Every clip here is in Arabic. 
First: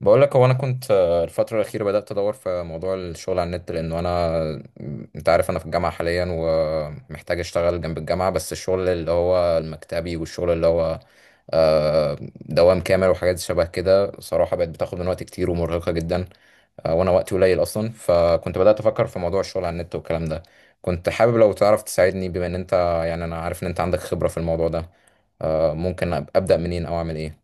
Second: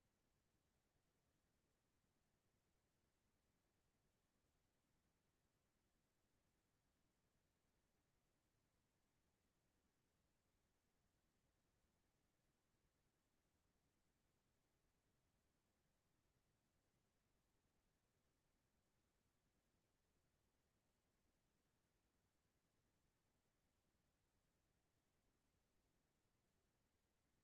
بقول لك هو انا كنت الفتره الاخيره بدات ادور في موضوع الشغل على النت لانه انا انت عارف انا في الجامعه حاليا ومحتاج اشتغل جنب الجامعه بس الشغل اللي هو المكتبي والشغل اللي هو دوام كامل وحاجات شبه كده صراحه بقت بتاخد من وقت كتير ومرهقه جدا. وانا وقتي قليل اصلا فكنت بدات افكر في موضوع الشغل على النت والكلام ده، كنت حابب لو تعرف تساعدني بما ان انت، يعني انا عارف ان انت عندك خبره في الموضوع ده. ممكن ابدا منين او اعمل ايه؟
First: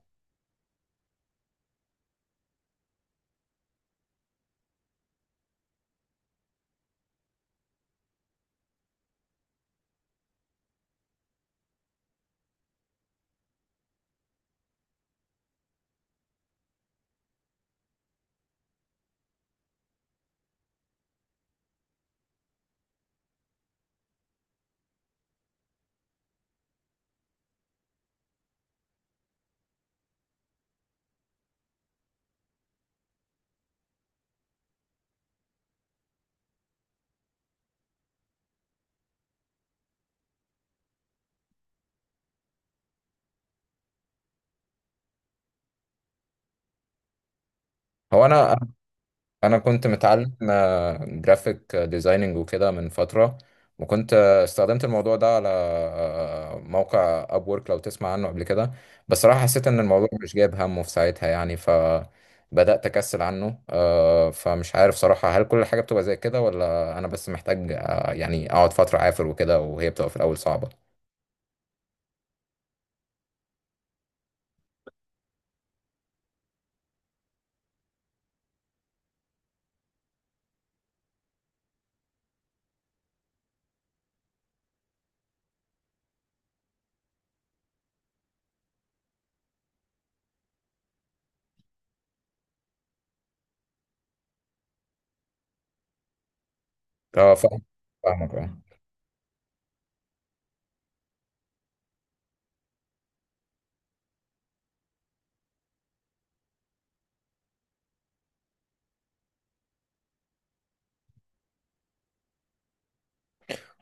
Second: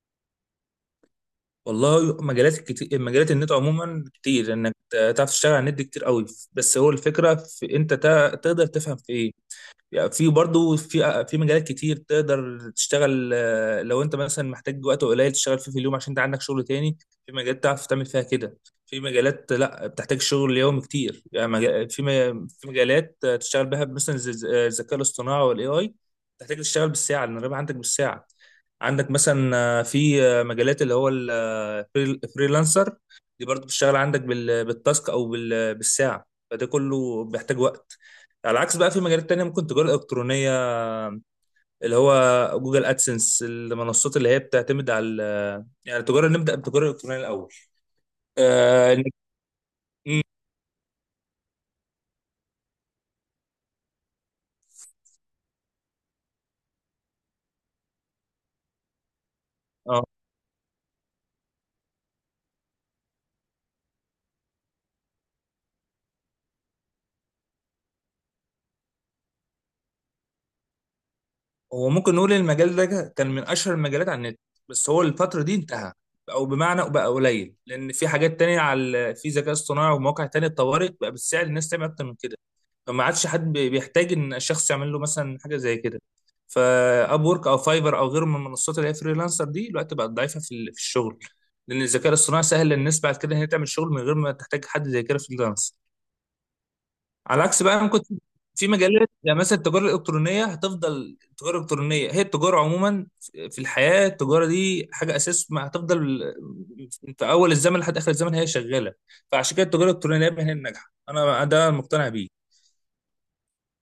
والله مجالات كتير مجالات النت عموما كتير انك تعرف تشتغل على النت دي كتير قوي. بس هو الفكره في انت تقدر تفهم في ايه؟ يعني في برضو في مجالات كتير تقدر تشتغل، لو انت مثلا محتاج وقت قليل تشتغل فيه في اليوم عشان انت عندك شغل تاني. في مجالات تعرف تعمل فيها كده، في مجالات لا بتحتاج شغل يومي كتير، يعني في مجالات تشتغل بها مثلا زي الذكاء الاصطناعي والاي اي. تحتاج تشتغل بالساعه لان الربح عندك بالساعه. عندك مثلا في مجالات اللي هو الفريلانسر، دي برضو بتشتغل عندك بالتاسك او بالساعه، فده كله بيحتاج وقت. على عكس بقى في مجالات تانية ممكن تجارة إلكترونية، اللي هو جوجل أدسنس، المنصات اللي هي بتعتمد على يعني التجارة. نبدأ بالتجارة الإلكترونية الأول. هو انا آه. كنت مم. متعلم جرافيك ديزايننج وكده من فتره، وكنت استخدمت الموضوع ده على موقع ابورك لو تسمع عنه قبل كده. بس صراحه حسيت ان آه. الموضوع مش جايب همه في ساعتها يعني، فبدات اكسل عنه. فمش عارف صراحه هل كل حاجه بتبقى زي كده ولا انا بس محتاج، يعني اقعد فتره عافر وكده وهي بتبقى في الاول صعبه. هو ممكن نقول إن المجال ده كان من أشهر المجالات على النت، بس هو الفترة دي انتهى، أو بمعنى بقى قليل لأن في حاجات تانية، على في ذكاء اصطناعي ومواقع تانية اتطورت بقى بالسعر الناس تعمل أكتر من كده. ما عادش حد بيحتاج ان الشخص يعمل له مثلا حاجه زي كده، فاب وورك او فايفر او غيره من المنصات اللي هي فريلانسر، دي دلوقتي بقت ضعيفه في الشغل، لان الذكاء الاصطناعي سهل للناس بعد كده ان هي تعمل شغل من غير ما تحتاج حد زي كده فريلانس. اه على فاهم. عكس بقى ممكن فاهمك اه. في مجالات، يعني مثلا التجاره الالكترونيه هتفضل. التجاره الالكترونيه هي التجاره عموما، في الحياه التجاره دي حاجه اساس، ما هتفضل في اول الزمن لحد اخر الزمن هي شغاله. فعشان كده التجاره الالكترونيه دايما هي الناجحه، انا ده مقتنع بيه.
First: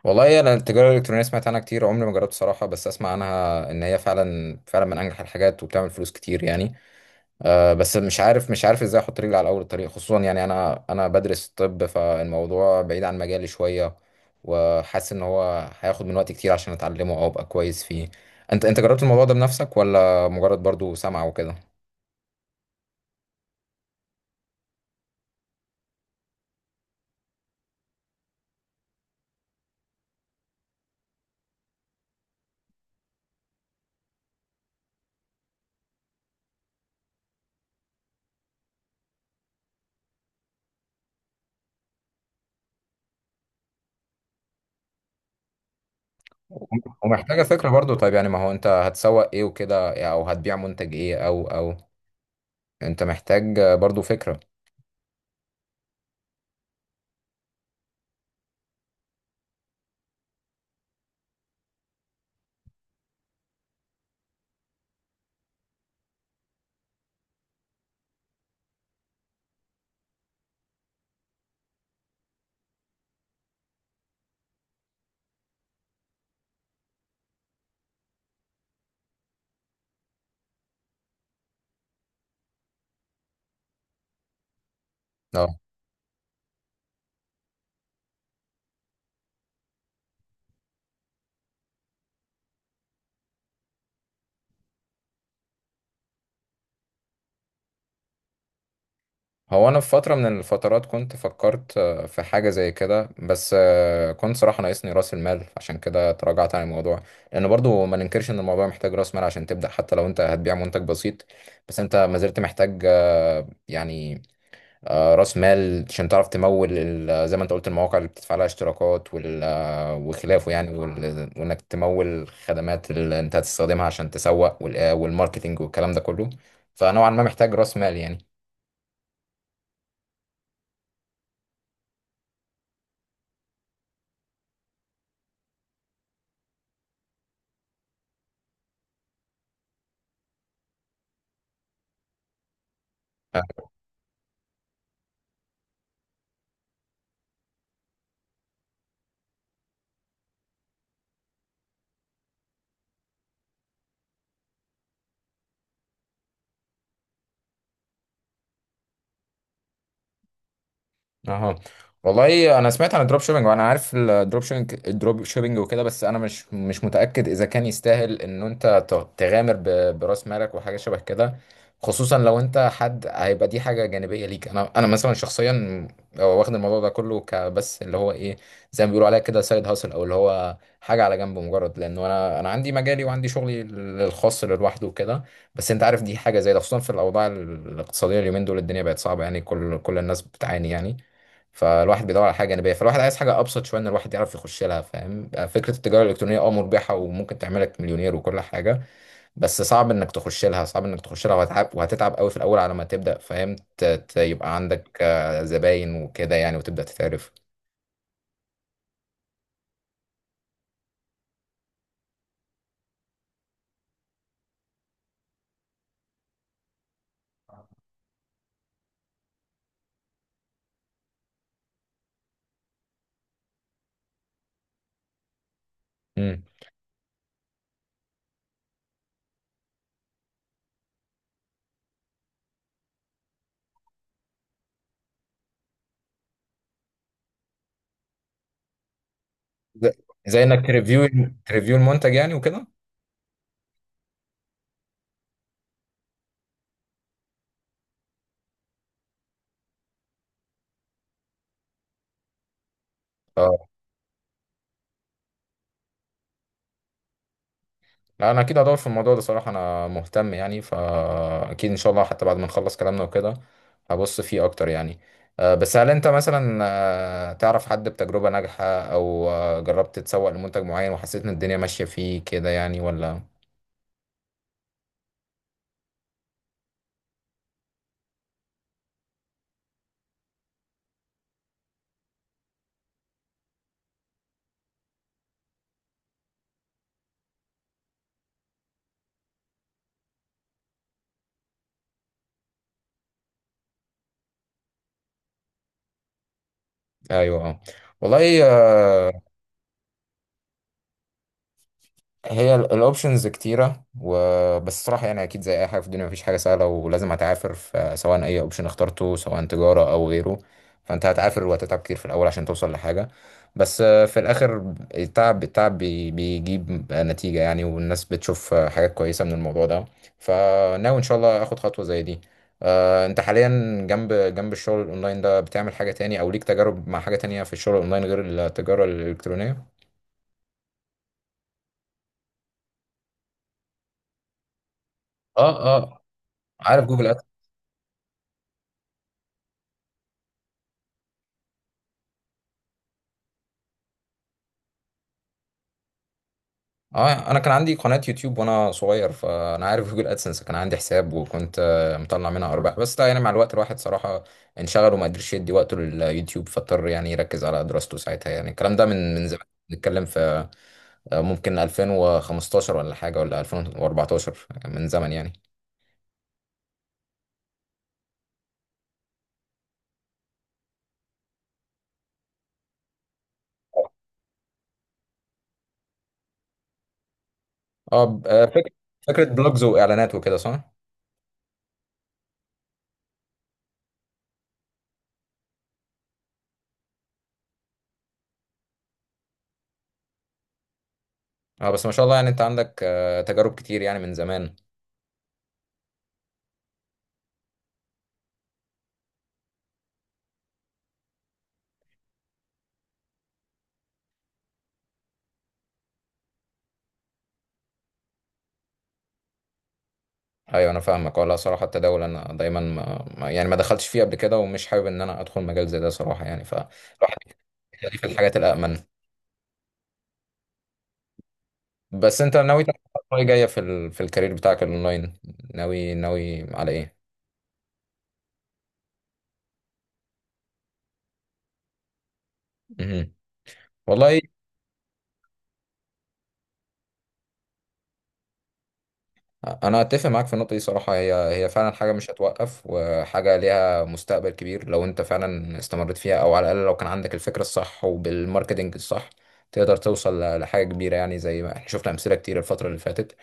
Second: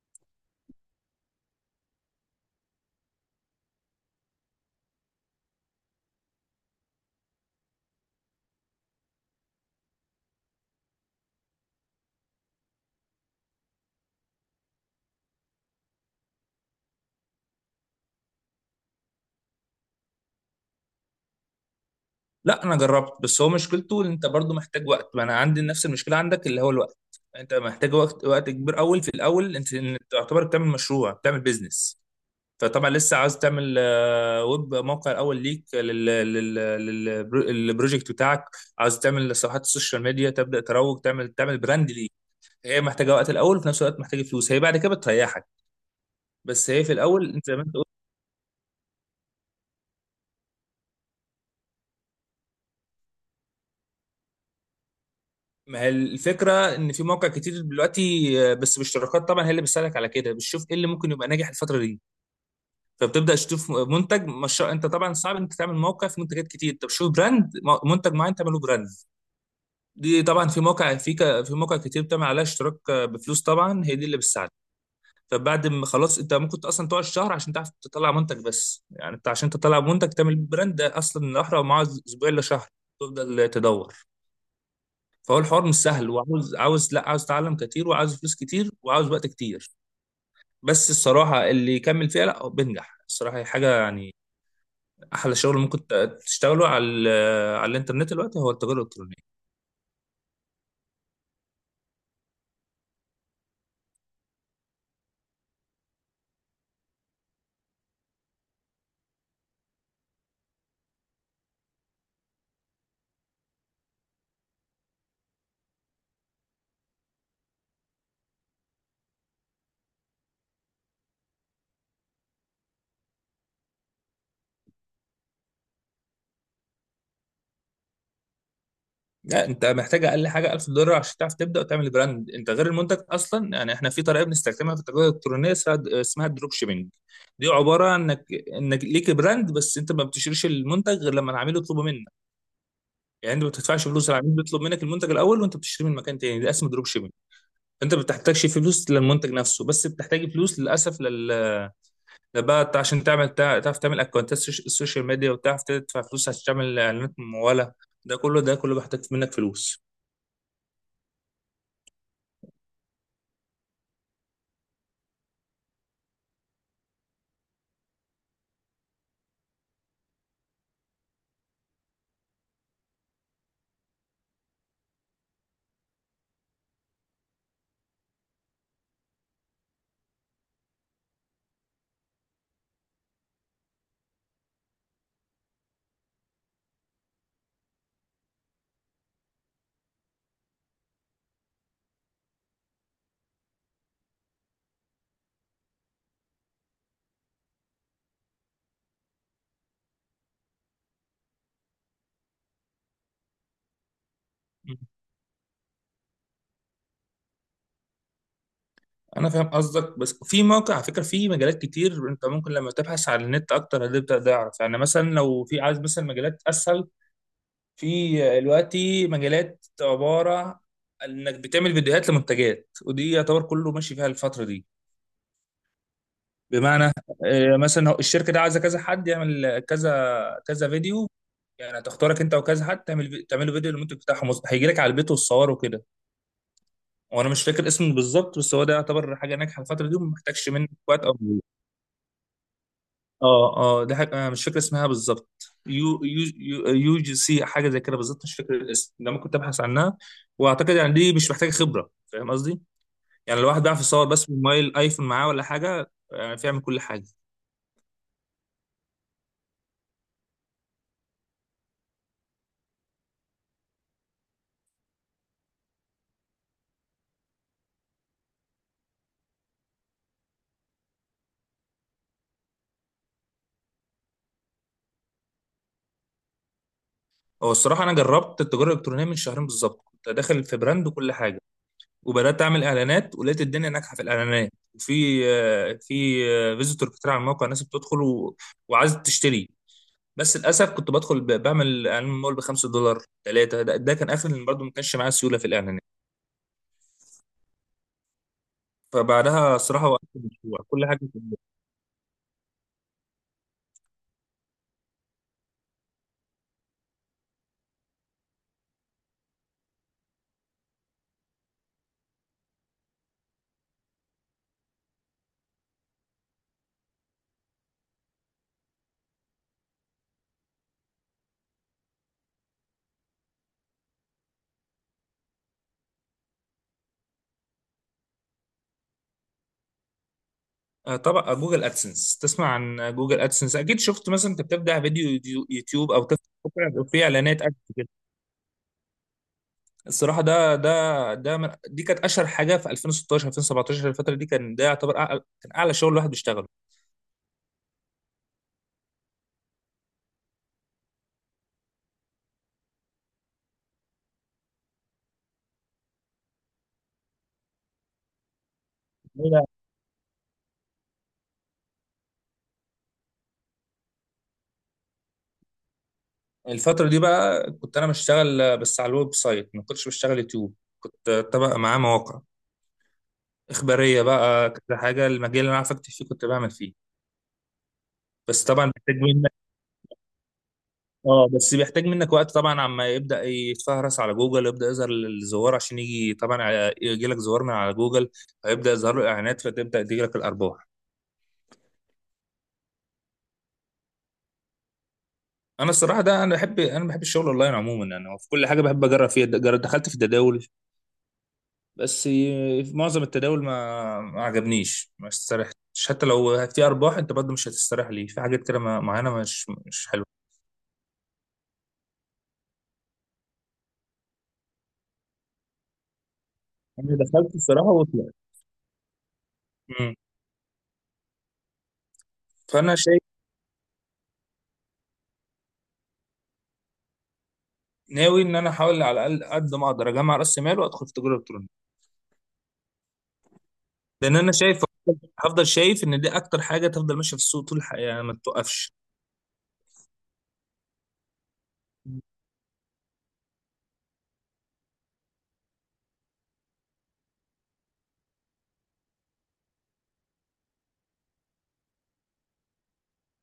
والله انا التجاره الالكترونيه سمعت عنها كتير، عمري ما جربت صراحه، بس اسمع عنها ان هي فعلا فعلا من انجح الحاجات وبتعمل فلوس كتير يعني. بس مش عارف، مش عارف ازاي احط رجلي على اول الطريق، خصوصا يعني انا بدرس الطب فالموضوع بعيد عن مجالي شويه، وحاسس ان هو هياخد من وقت كتير عشان اتعلمه او ابقى كويس فيه. انت جربت الموضوع ده بنفسك ولا مجرد برضو سمع وكده؟ لا انا جربت، بس هو مشكلته ان انت برضو محتاج وقت، ما انا عندي نفس المشكله عندك اللي هو الوقت. انت محتاج وقت وقت كبير اول. في الاول إنت تعتبر بتعمل مشروع، بتعمل بيزنس. فطبعا لسه عاوز تعمل ويب موقع الاول ليك للبروجكت بتاعك. عاوز تعمل صفحات السوشيال ميديا، تبدا تروج، تعمل براند ليك. هي محتاجه وقت الاول، وفي نفس الوقت محتاجه فلوس، هي بعد كده بتريحك، بس هي في الاول ومحتاجه انت زي ما فكره انت. برضو، طيب يعني ما هو انت هتسوق ايه وكده، او هتبيع منتج ايه او او انت محتاج برضو فكره. ما هي الفكرة إن في مواقع كتير دلوقتي، بس بالاشتراكات طبعا هي اللي بتساعدك على كده، بتشوف إيه اللي ممكن يبقى ناجح الفترة دي. فبتبدأ تشوف منتج، مش أنت طبعا صعب إنك تعمل موقع في منتجات كتير، أنت بتشوف براند منتج معين تعمله براند. دي طبعا في موقع كتير بتعمل عليها اشتراك بفلوس طبعا هي دي اللي بتساعدك. فبعد ما خلاص أنت ممكن أصلا تقعد شهر عشان تعرف تطلع منتج، بس يعني أنت عشان تطلع منتج تعمل براند ده أصلا الأحرى معاه أسبوع إلا شهر، تفضل تدور. فهو الحوار مش سهل، وعاوز، عاوز لا عاوز تعلم كتير وعاوز فلوس كتير وعاوز وقت كتير. بس الصراحة اللي يكمل فيها لا هو بينجح، الصراحة هي حاجة يعني أحلى شغل ممكن تشتغله على على الإنترنت دلوقتي هو التجارة الإلكترونية. هو انا في فتره من الفترات كنت فكرت في حاجه زي كده، بس كنت صراحه ناقصني راس المال عشان كده تراجعت عن الموضوع، لان برضو ما ننكرش ان الموضوع محتاج راس مال عشان تبدا، حتى لو انت هتبيع منتج بسيط بس انت ما زلت محتاج، يعني راس مال عشان تعرف تمول زي ما انت قلت المواقع اللي بتدفع لها اشتراكات وخلافه يعني، وانك تمول خدمات اللي انت هتستخدمها عشان تسوق والماركتينج والكلام ده كله، فنوعا ما محتاج راس مال يعني. لا أنت محتاج أقل حاجة 1000 دولار عشان تعرف تبدأ وتعمل براند، أنت غير المنتج أصلا. يعني إحنا في طريقة بنستخدمها في التجارة الإلكترونية اسمها الدروب شيبينج. دي عبارة عن إنك ليك براند، بس أنت ما بتشتريش المنتج غير لما العميل يطلبه منك. يعني أنت ما بتدفعش فلوس، العميل بيطلب منك المنتج الأول وأنت بتشتري من مكان تاني، ده اسمه دروب شيبينج. انت ما بتحتاجش فلوس للمنتج نفسه، بس بتحتاج فلوس للاسف ده بقى عشان تعمل تعرف تعمل اكونتات السوشيال ميديا، وتعرف تدفع فلوس عشان تعمل اعلانات ممولة. ده كله بيحتاج منك فلوس. اها. والله انا سمعت عن الدروب شيبنج وانا عارف الدروب شيبنج الدروب شيبنج وكده، بس انا مش متاكد اذا كان يستاهل ان انت تغامر براس مالك وحاجه شبه كده، خصوصا لو انت حد هيبقى دي حاجه جانبيه ليك. انا مثلا شخصيا واخد الموضوع ده كله كبس، اللي هو ايه، زي ما بيقولوا عليها كده سايد هاسل، او اللي هو حاجه على جنب، مجرد لانه انا عندي مجالي وعندي شغلي الخاص اللي لوحده وكده. بس انت عارف دي حاجه زي ده، خصوصا في الاوضاع الاقتصاديه اليومين دول الدنيا بقت صعبه يعني، كل الناس بتعاني يعني، فالواحد بيدور على حاجه جانبيه، فالواحد عايز حاجه ابسط شويه ان الواحد يعرف يخش لها. فاهم؟ فكره التجاره الالكترونيه اه مربحه وممكن تعملك مليونير وكل حاجه، بس صعب انك تخش لها، صعب انك تخش لها، وهتعب وهتتعب قوي في الاول على ما تبدا فاهم يبقى مم. عندك زباين وكده يعني، وتبدا تتعرف. انا فاهم قصدك، بس في موقع على فكره، في مجالات كتير انت ممكن لما تبحث على النت اكتر هتبدا تعرف. يعني مثلا لو في عايز مثلا مجالات اسهل، في دلوقتي مجالات عباره عن انك بتعمل فيديوهات لمنتجات، ودي يعتبر كله ماشي فيها الفتره دي. امم. بمعنى مثلا الشركه دي عايزه كذا حد يعمل كذا كذا فيديو، يعني هتختارك انت وكذا حد تعمل تعملوا فيديو للمنتج بتاعهم، هيجي لك على البيت والصور وكده. وانا مش فاكر اسمه بالظبط، بس هو ده يعتبر حاجه ناجحه الفتره زي دي وما زي محتاجش انك منك وقت تريفيو، او... تريفيو المنتج يعني وكده. اه. اه دي حاجه أنا مش فاكر اسمها بالظبط. UGC حاجه زي كده بالظبط، مش فاكر الاسم، ده ممكن تبحث عنها. واعتقد يعني دي مش محتاجه خبره، فاهم قصدي؟ يعني اه الواحد بيعرف يصور بس بموبايل ايفون معاه ولا حاجه، يعني بيعمل كل حاجه. لا انا اكيد هدور في الموضوع ده صراحه، انا مهتم يعني، فاكيد ان شاء الله حتى بعد ما نخلص كلامنا وكده هبص فيه اكتر يعني. بس هل انت مثلا تعرف حد بتجربه ناجحه، او جربت تسوق لمنتج معين وحسيت ان الدنيا ماشيه فيه كده يعني ولا؟ هو الصراحة أنا جربت التجارة الإلكترونية من شهرين بالظبط، كنت داخل في براند وكل حاجة، وبدأت أعمل إعلانات ولقيت الدنيا ناجحة في الإعلانات، وفي في فيزيتور كتير على الموقع، ناس بتدخل و... وعايزة تشتري. بس للأسف كنت بدخل بعمل إعلان مول ب5 دولار، ثلاثة، ده كان آخر، اللي برضه ما كانش معايا سيولة في الإعلانات. ايوه اه. والله. فبعدها الصراحة وقفت المشروع كل حاجة في البيت. هي الاوبشنز كتيره، وبس صراحه يعني اكيد زي اي حاجه في الدنيا مفيش حاجه سهله ولازم هتعافر، فسواء اي اوبشن اخترته سواء تجاره او غيره، فانت هتعافر وهتتعب كتير في الاول عشان توصل لحاجه، بس في الاخر التعب، بيجيب نتيجه يعني، والناس بتشوف حاجات كويسه من الموضوع ده، فناوي ان شاء الله اخد خطوه زي دي. انت حاليا جنب الشغل الاونلاين ده بتعمل حاجه تاني، او ليك تجارب مع حاجه تانية في الشغل الاونلاين غير التجاره الالكترونيه؟ طبعا جوجل أدسنس، تسمع عن جوجل أدسنس أكيد، شفت مثلا أنت بتبدأ فيديو اه. يوتيوب اه أو تفتح موقع عارف بيبقى فيه جوجل. إعلانات أدسنس. الصراحه ده من دي كانت اشهر حاجه في 2016 2017 الفتره دي، كان ده يعتبر أعلى، كان اعلى شغل الواحد بيشتغله. اه انا كان عندي قناة يوتيوب وانا صغير، فانا عارف جوجل ادسنس، كان عندي حساب وكنت مطلع منها ارباح، بس ده يعني مع الوقت الواحد صراحة انشغل وما قدرش يدي وقته لليوتيوب، فاضطر يعني يركز على دراسته ساعتها يعني، الكلام ده من ليه زمان. بقى؟ نتكلم في ممكن 2015 ولا حاجة، ولا 2014، من زمن يعني. الفتره دي بقى كنت انا بشتغل بس على الويب سايت، ما كنتش بشتغل يوتيوب، كنت طبق معاه مواقع اخباريه بقى كذا حاجه، المجال اللي انا عارف اكتب فيه كنت بعمل فيه. اه بس طبعا فكرة، بيحتاج فكرة منك... بلوجز واعلانات وكده، صح؟ اه بس بيحتاج منك وقت طبعا عما يبدا يتفهرس على جوجل يبدا يظهر الزوار عشان يجي طبعا، يجي لك زوار من على جوجل، فيبدا يظهر له اعلانات فتبدا تيجي لك الارباح. اه بس ما شاء الله يعني انت عندك تجارب كتير يعني من زمان. انا الصراحه ده انا بحب الشغل اونلاين عموما، يعني هو في كل حاجه بحب اجرب فيها. دخلت في التداول، بس في معظم التداول ما عجبنيش، ما استريحتش، حتى لو في ارباح انت برضه مش هتستريح ليه، في حاجات كده معينه مش حلوه. ايوه انا فاهمك. ولا صراحه التداول انا دايما يعني ما دخلتش فيه قبل كده، ومش حابب ان انا ادخل مجال زي ده صراحه يعني، انا فالواحد دخلت الصراحه بيخليه في وطلعت. الحاجات الامن. مم. بس انت ناوي فانا تعمل شايف، خطوة إيه جايه في ال... في الكارير بتاعك الاونلاين؟ ناوي على ايه؟ ناوي ان انا احاول على الاقل قد ما اقدر اجمع راس مال وادخل في تجاره الكترونيه، مهم. لان والله انا شايف هفضل شايف ان دي اكتر حاجه تفضل ماشيه في السوق طول الحياه، يعني ما تتوقفش. انا اتفق معاك في النقطه دي صراحه، هي فعلا حاجه مش هتوقف وحاجه ليها مستقبل كبير، لو انت فعلا استمريت فيها او على الاقل لو كان عندك الفكره الصح وبالماركتنج الصح تقدر توصل لحاجه كبيره يعني، زي ما احنا شفنا امثله كتير الفتره اللي فاتت،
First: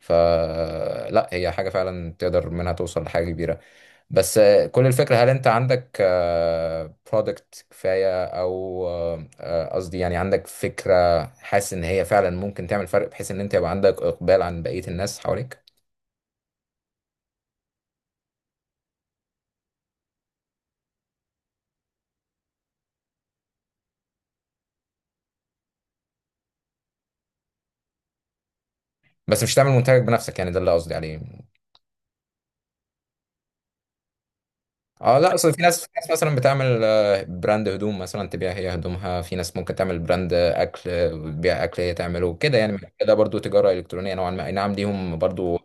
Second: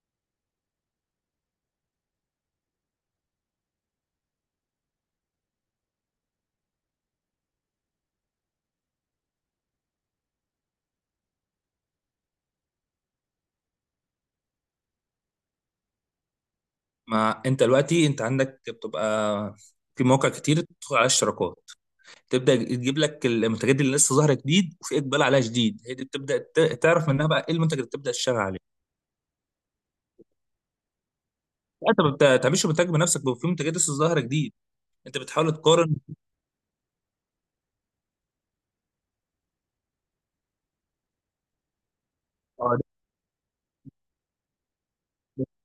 فلا هي حاجه فعلا تقدر منها توصل لحاجه كبيره. بس كل الفكره هل انت عندك برودكت كفايه، او قصدي يعني عندك فكره حاسس ان هي فعلا ممكن تعمل فرق بحيث ان انت يبقى عندك اقبال عن بقيه الناس حواليك؟ ما انت دلوقتي انت عندك بتبقى في مواقع كتير بتدخل على اشتراكات، تبدا تجيب لك المنتجات دي اللي لسه ظاهره جديد وفي اقبال عليها شديد، هي دي بتبدا تعرف منها بقى ايه المنتج اللي بتبدا تشتغل عليه. بس مش تعمل منتجك بنفسك يعني، ده اللي قصدي عليه. لا، انت ما بتعملش منتج بنفسك، بيبقى في منتجات لسه ظاهره جديد. اه انت لا اصل بتحاول في ناس، تقارن. مثلا بتعمل براند هدوم مثلا تبيع هي هدومها، في ناس ممكن تعمل براند اكل بتبيع اكل هي تعمله كده يعني. آه، ده برضو تجارة الكترونية نوعا ما، اي نعم ليهم برضو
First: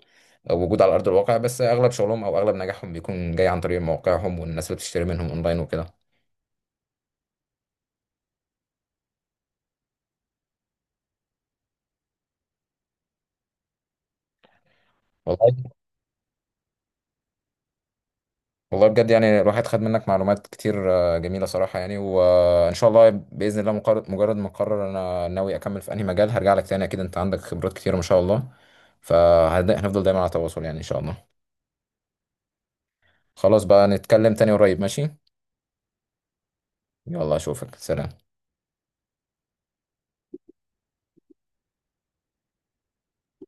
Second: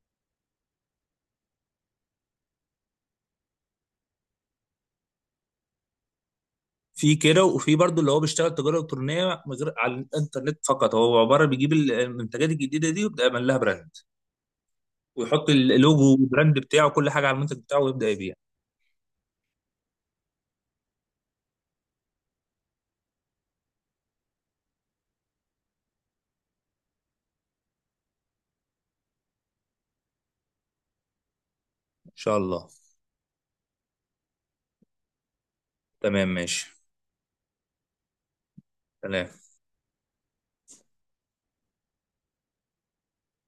وجود على ارض الواقع، بس اغلب شغلهم او اغلب نجاحهم بيكون جاي عن طريق مواقعهم والناس اللي بتشتري منهم اونلاين وكده. في كده، وفي برضو اللي هو بيشتغل تجاره الكترونيه من غير على الانترنت فقط، هو عباره بيجيب المنتجات الجديده دي ويبدا يعمل لها براند، ويحط والله. اللوجو والبراند بتاعه كل حاجه على المنتج بتاعه ويبدا يبيع. والله بجد يعني الواحد خد منك معلومات كتير جميلة صراحة يعني، وإن شاء الله بإذن الله مقرر، مجرد ما أقرر أنا ناوي أكمل في أنهي مجال هرجع لك تاني أكيد، أنت عندك خبرات كتير ما شاء الله، فهنفضل دايما على تواصل يعني إن شاء الله. ان شاء الله. خلاص بقى نتكلم تاني قريب ماشي. تمام ماشي. يلا أشوفك، سلام. سلام.